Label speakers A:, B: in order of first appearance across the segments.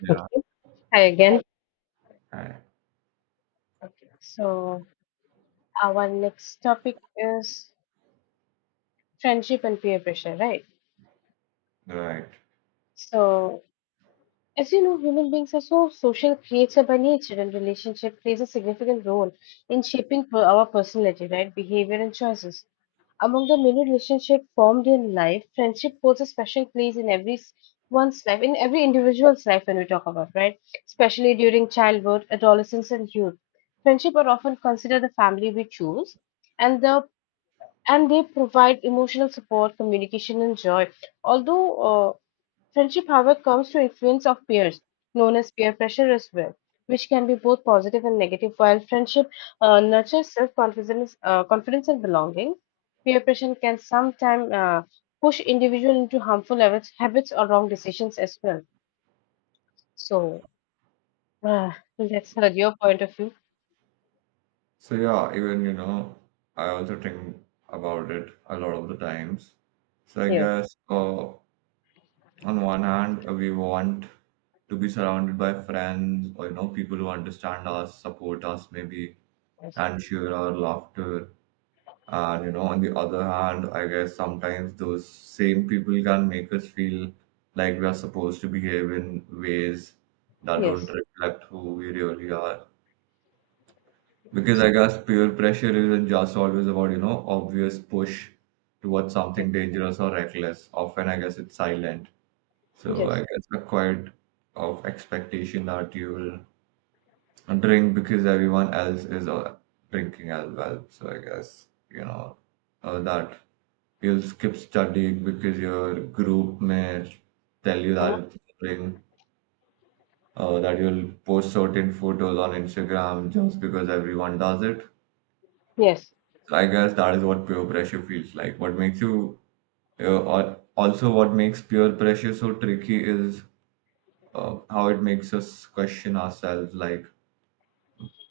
A: Yeah,
B: Hi again.
A: right,
B: So, our next topic is friendship and peer pressure, right?
A: right.
B: So, as you know, human beings are so social creature by nature, and relationship plays a significant role in shaping our personality, right? Behavior and choices. Among the many relationships formed in life, friendship holds a special place in one's life, in every individual's life when we talk about, right? Especially during childhood, adolescence, and youth. Friendship are often considered the family we choose and the and they provide emotional support, communication, and joy. Although uh, friendship, however, comes to influence of peers, known as peer pressure as well, which can be both positive and negative. While friendship nurtures self-confidence, confidence and belonging, peer pressure can sometimes push individual into harmful habits, or wrong decisions as well. So uh, that's your point of view.
A: So yeah, I also think about it a lot of the times. So I
B: Yes,
A: guess on one hand, we want to be surrounded by friends or people who understand us, support us maybe,
B: yes,
A: and share our laughter. And you know, on the other hand, I guess sometimes those same people can make us feel like we are supposed to behave in ways that don't
B: yes,
A: reflect who we really are. Because I guess peer pressure isn't just always about, you know, obvious push towards
B: yes,
A: something dangerous or reckless. Often, I guess it's silent. So I
B: yes,
A: guess a quiet of expectation that you will drink because everyone else is drinking as well. So I guess, that you'll skip studying because your group may tell you
B: huh.
A: that it's boring, that you'll post certain photos on Instagram just because everyone does it.
B: Yes,
A: So I guess that is what peer pressure feels like. What makes also, what makes peer pressure so tricky is how it makes us question ourselves like,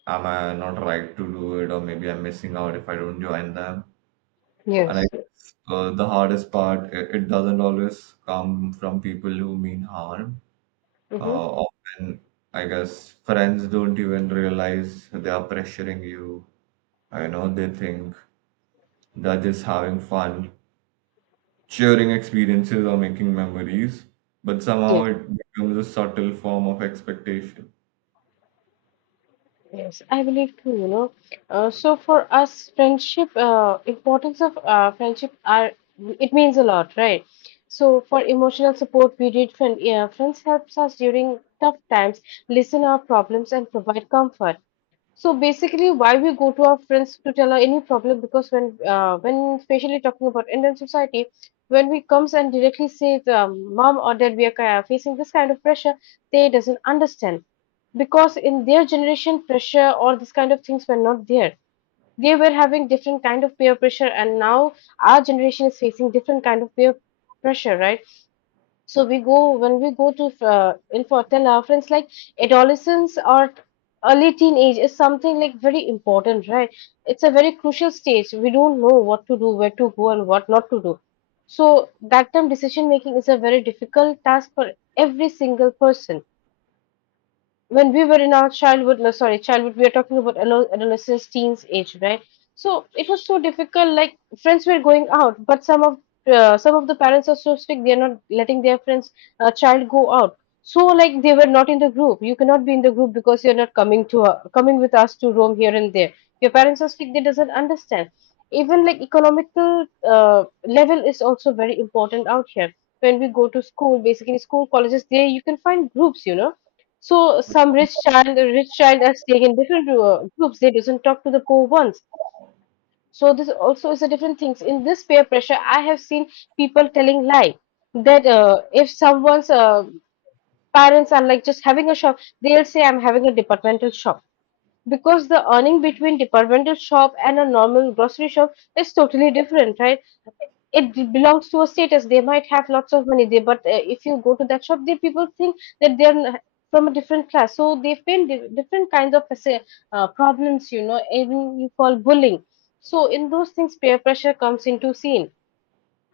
A: am I not right to do it, or maybe I'm missing out if I don't join them? And I
B: yes.
A: guess the hardest part, it doesn't always come from people who mean harm.
B: Hmm.
A: Often, I guess friends don't even realize they are pressuring you. I know they think they're just having fun sharing experiences or making memories, but somehow it becomes a subtle form of expectation.
B: Yes, I believe too, you know. So for us, friendship, importance of friendship are it means a lot, right? So for emotional support, we need friend, yeah, friends helps us during tough times, listen our problems, and provide comfort. So basically, why we go to our friends to tell her any problem? Because when especially talking about Indian society, when we comes and directly say, it, "Mom or Dad, we are facing this kind of pressure," they doesn't understand because in their generation, pressure or this kind of things were not there. They were having different kind of peer pressure, and now our generation is facing different kind of peer pressure, right? So we go when we go to in for then our friends like adolescence or early teenage is something like very important, right? It's a very crucial stage. We don't know what to do, where to go, and what not to do. So that time decision making is a very difficult task for every single person when we were in our childhood, no, sorry, childhood, we are talking about adolescence, teens age, right? So it was so difficult. Like friends were going out, but some of the parents are so strict; they are not letting their friends child go out. So like they were not in the group. You cannot be in the group because you're not coming to coming with us to roam here and there. Your parents are strict; they doesn't understand. Even like economical level is also very important out here. When we go to school, basically school colleges, there you can find groups, you know, so some rich child are staying in different groups. They doesn't talk to the poor ones. So this also is a different things. In this peer pressure, I have seen people telling lie that if someone's parents are like just having a shop, they'll say I'm having a departmental shop because the earning between departmental shop and a normal grocery shop is totally different, right? It belongs to a status. They might have lots of money there, but if you go to that shop the people think that from a different class, so they face different kinds of problems, you know, even you call bullying. So in those things peer pressure comes into scene.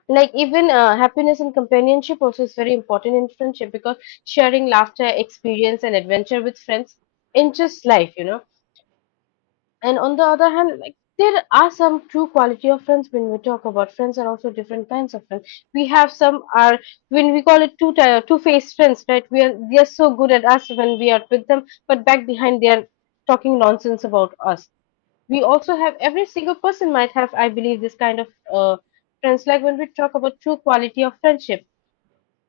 B: Like even happiness and companionship also is very important in friendship because sharing laughter experience and adventure with friends enriches life, you know. And on the other hand, like there are some true quality of friends. When we talk about friends are also different kinds of friends. We have some are when we call it two faced friends, right? We are they are so good at us when we are with them, but back behind they are talking nonsense about us. We also have every single person might have, I believe, this kind of friends. Like when we talk about true quality of friendship,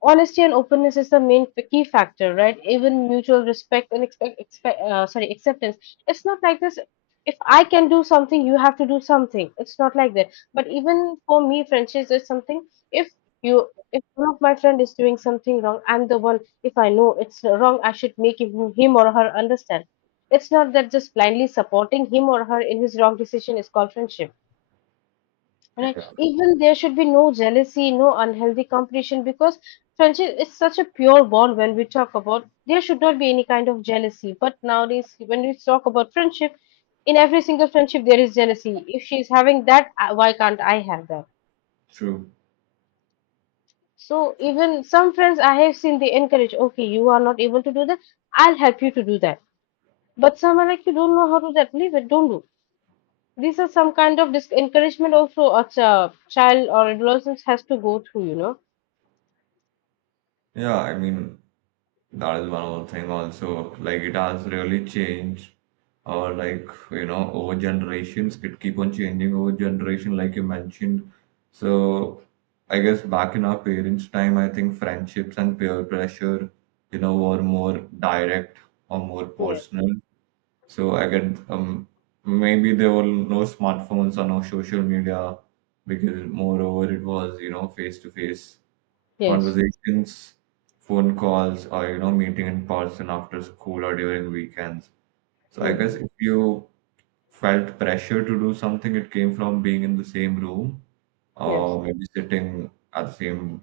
B: honesty and openness is the main key factor, right? Even mutual respect and expect, expect sorry acceptance. It's not like this. If I can do something you have to do something, it's not like that. But even for me friendships is something, if you if one of my friend is doing something wrong, I'm the one. If I know it's wrong I should make him or her understand. It's not that just blindly supporting him or her in his wrong decision is called friendship. Right. Even there should be no jealousy, no unhealthy competition because friendship is such a pure bond. When we talk about, there should not be any kind of jealousy. But nowadays, when we talk about friendship, in every single friendship there is jealousy. If she's having that, why can't I have that?
A: True.
B: So even some friends I have seen they encourage, okay, you are not able to do that, I'll help you to do that. But some are like, you don't know how to do that, leave it, don't do. These are some kind of dis encouragement also a child or adolescent has to go through, you
A: Yeah, I mean, that is one more thing also. Like, it has really changed, or like, you know, over generations, it keep on changing over generation, like you mentioned. So, I guess back in our parents' time, I think friendships and peer pressure, you know, were more direct or more
B: know.
A: personal. So I get maybe there were no smartphones or no social media because moreover it was you know face to face
B: Yes.
A: conversations, phone calls, or you know meeting in person after school or during weekends. So I guess
B: Hmm.
A: if you felt pressure to do something, it came from being in the same room
B: Yes.
A: or maybe sitting at the same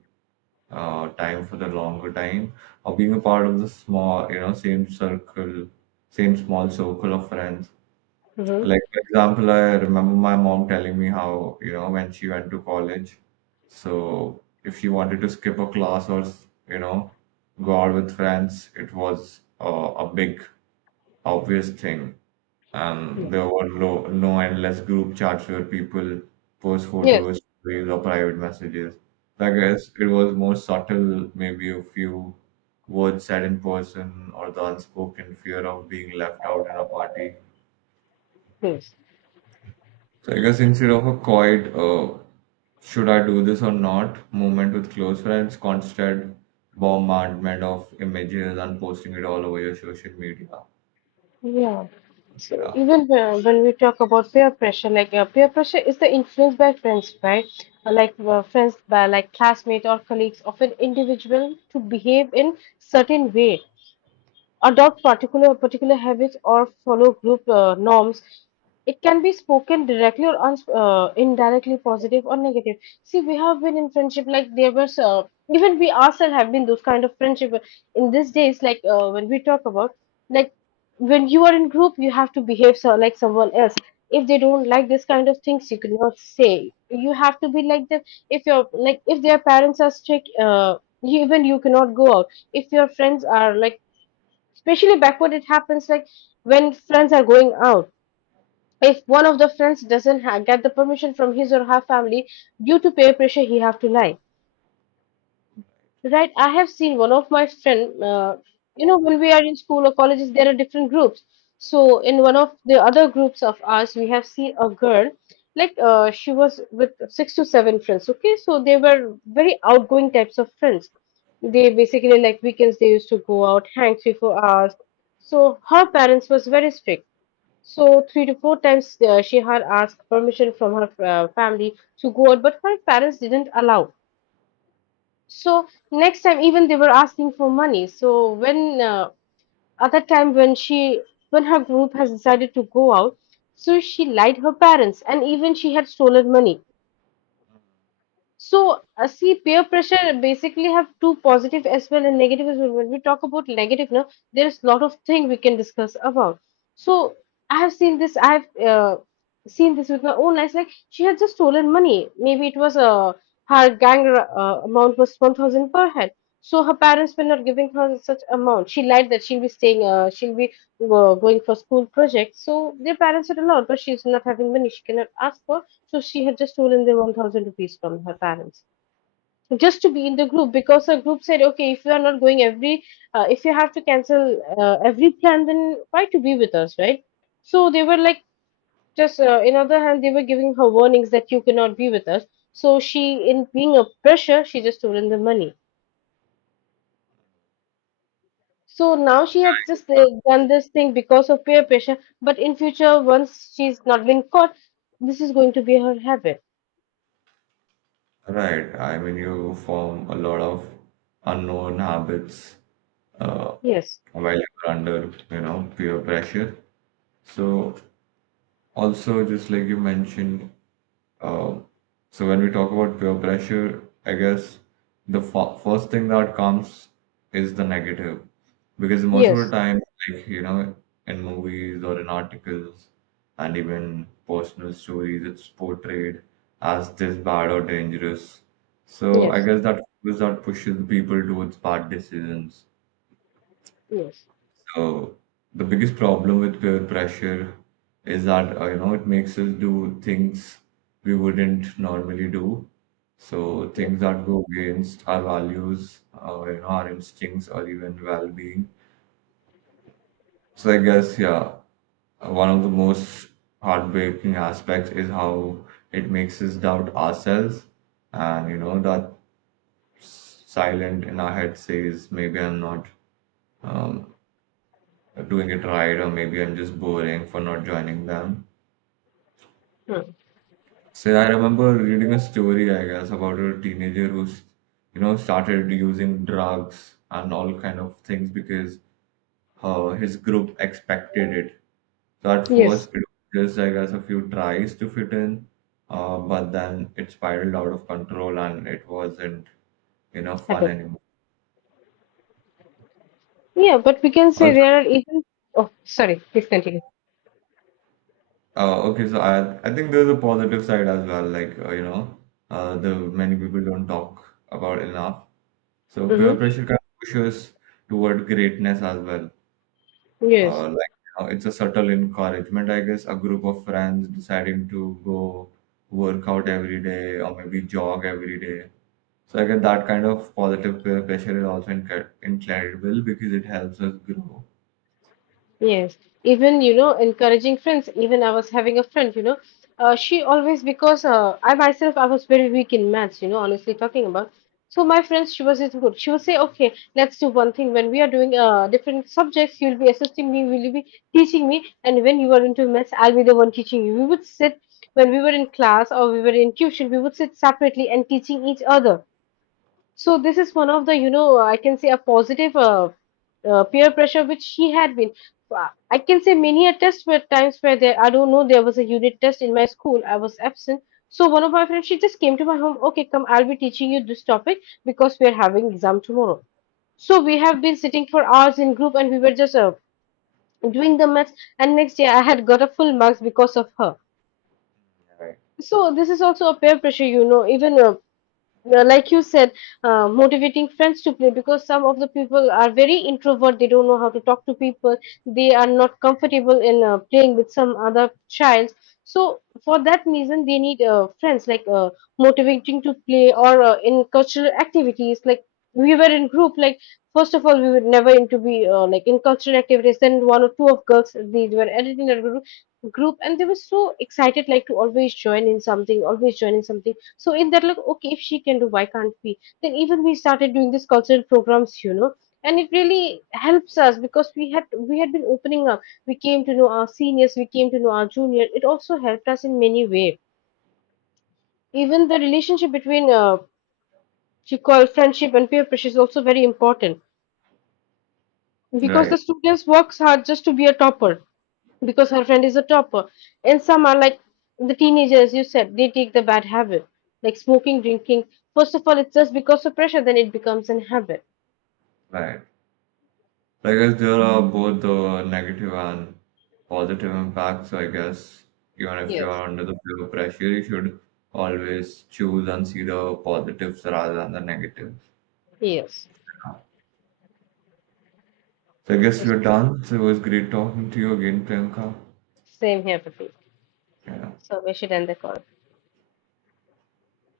A: time for the longer time, or being a part of the small, same circle, same small circle of friends.
B: Hmm.
A: Like, for example, I remember my mom telling me how, you know, when she went to college, so if she wanted to skip a class or, you know, go out with friends, it was a big, obvious thing. And there were no endless group chats where people post
B: Yes.
A: photos, stories, or private messages. So I guess it was more subtle, maybe a few words said in person or the unspoken fear of being left out in a party.
B: Yes.
A: So I guess instead of a quiet should I do this or not moment with close friends, constant bombardment of images and posting it all over your social media.
B: Yeah. So
A: Yeah.
B: even when we talk about peer pressure, like peer pressure is the influence by friends, right? Like friends by like classmates or colleagues of an individual to behave in certain way, adopt particular habits or follow group norms. It can be spoken directly or uns indirectly, positive or negative. See, we have been in friendship like there was even we ourselves have been those kind of friendship in these days. Like when we talk about, like, when you are in group you have to behave so, like someone else. If they don't like this kind of things you cannot say, you have to be like them. If your like if their parents are strict, you, even you cannot go out if your friends are like, especially back when it happens, like when friends are going out, if one of the friends doesn't ha- get the permission from his or her family, due to peer pressure he have to lie. Right, I have seen one of my friend. You know, when we are in school or colleges, there are different groups. So in one of the other groups of ours, we have seen a girl. Like she was with six to seven friends. Okay, so they were very outgoing types of friends. They basically like weekends they used to go out, hang 3-4 hours. So her parents was very strict. So three to four times she had asked permission from her family to go out, but her parents didn't allow. So next time, even they were asking for money. So when at that time when her group has decided to go out, so she lied her parents and even she had stolen money. So, see, peer pressure basically have two positive as well and negative as well. When we talk about negative, now there is a lot of thing we can discuss about. So, I have seen this. I have seen this with my own eyes. Like she had just stolen money. Maybe it was her gang amount was 1,000 per head. So her parents were not giving her such amount. She lied that she'll be staying. She'll be going for school projects. So their parents had allowed, but she's not having money. She cannot ask for, so she had just stolen the 1000 rupees from her parents just to be in the group because her group said, okay, if you are not going every, if you have to cancel every plan, then why to be with us, right? So they were like, just in other hand, they were giving her warnings that you cannot be with us. So she, in being a pressure, she just stolen the money. So now she has just done this thing because of peer pressure. But in future, once she's not been caught, this is going to be her habit.
A: Right. I mean, you form a lot of unknown habits uh,
B: Yes,
A: while you're under, you know, peer pressure. So also, just like you mentioned, Um, so when we talk about peer pressure, I guess the f first thing that comes is the negative, because most of the
B: yes,
A: time, like you know, in movies or in articles, and even personal stories, it's portrayed as this bad or dangerous. So I
B: yes, yes.
A: guess that is that pushes people towards bad decisions.
B: Yes.
A: So the biggest problem with peer pressure is that you know it makes us do things we wouldn't normally do. So things that go against our values, our you know, our instincts, or even well-being. So I guess yeah, one of the most heartbreaking aspects is how it makes us doubt ourselves, and you know that silent in our head says maybe I'm not um, doing it right, or maybe I'm just boring for not joining them.
B: Hmm.
A: So I remember reading a story, I guess, about a teenager who's, you know, started using drugs and all kind of things because his group expected it. So at
B: Yes,
A: first, it was just, I guess, a few tries to fit in, but then it spiraled out of control and it wasn't, you know, fun
B: hello.
A: anymore.
B: Yeah, but we can say
A: Also,
B: there are even. Oh, sorry. Please continue.
A: okay, so I think there's a positive side as well, like, the many people don't talk about enough. So peer
B: Mm-hmm.
A: pressure can push us toward greatness as well.
B: Yes.
A: Like it's a subtle encouragement, I guess. A group of friends deciding to go work out every day or maybe jog every day. So I guess that kind of positive peer pressure is also incredible because it helps us grow.
B: Yes, even you know, encouraging friends. Even I was having a friend, you know, she always because I myself I was very weak in maths, you know, honestly talking about. So my friends, she was is good. She would say, okay, let's do one thing. When we are doing different subjects, you'll be assisting me, will you be teaching me, and when you are into maths, I'll be the one teaching you. We would sit when we were in class or we were in tuition, we would sit separately and teaching each other. So this is one of the, you know, I can say a positive peer pressure which she had been. I can say many a test were times where there, I don't know, there was a unit test in my school. I was absent. So one of my friends, she just came to my home. Okay, come, I'll be teaching you this topic because we are having exam tomorrow. So we have been sitting for hours in group and we were just doing the maths. And next day I had got a full marks because of her.
A: Right.
B: So this is also a peer pressure, you know, even yeah, like you said, motivating friends to play because some of the people are very introvert. They don't know how to talk to people. They are not comfortable in playing with some other child. So for that reason, they need friends like motivating to play or in cultural activities. Like we were in group. Like first of all, we were never into be like in cultural activities. Then one or two of girls they were added in a group, and they were so excited like to always join in something, always join in something. So in that, like, okay, if she can do, why can't we? Then even we started doing these cultural programs, you know, and it really helps us because we had been opening up. We came to know our seniors, we came to know our juniors. It also helped us in many ways. Even the relationship between she called friendship and peer pressure is also very important because
A: Right.
B: the students works hard just to be a topper because her friend is a topper. And some are like the teenagers you said they take the bad habit like smoking drinking. First of all it's just because of pressure, then it becomes an habit.
A: Right. So I guess there are both the negative and positive impacts. So I guess even if you
B: Yes.
A: are under the peer pressure, you should always choose and see the positives rather than the negatives.
B: Yes,
A: So I guess
B: okay,
A: we're done. So it was great talking to you again, Priyanka.
B: same here, Pratik.
A: Yeah.
B: So we should end the call.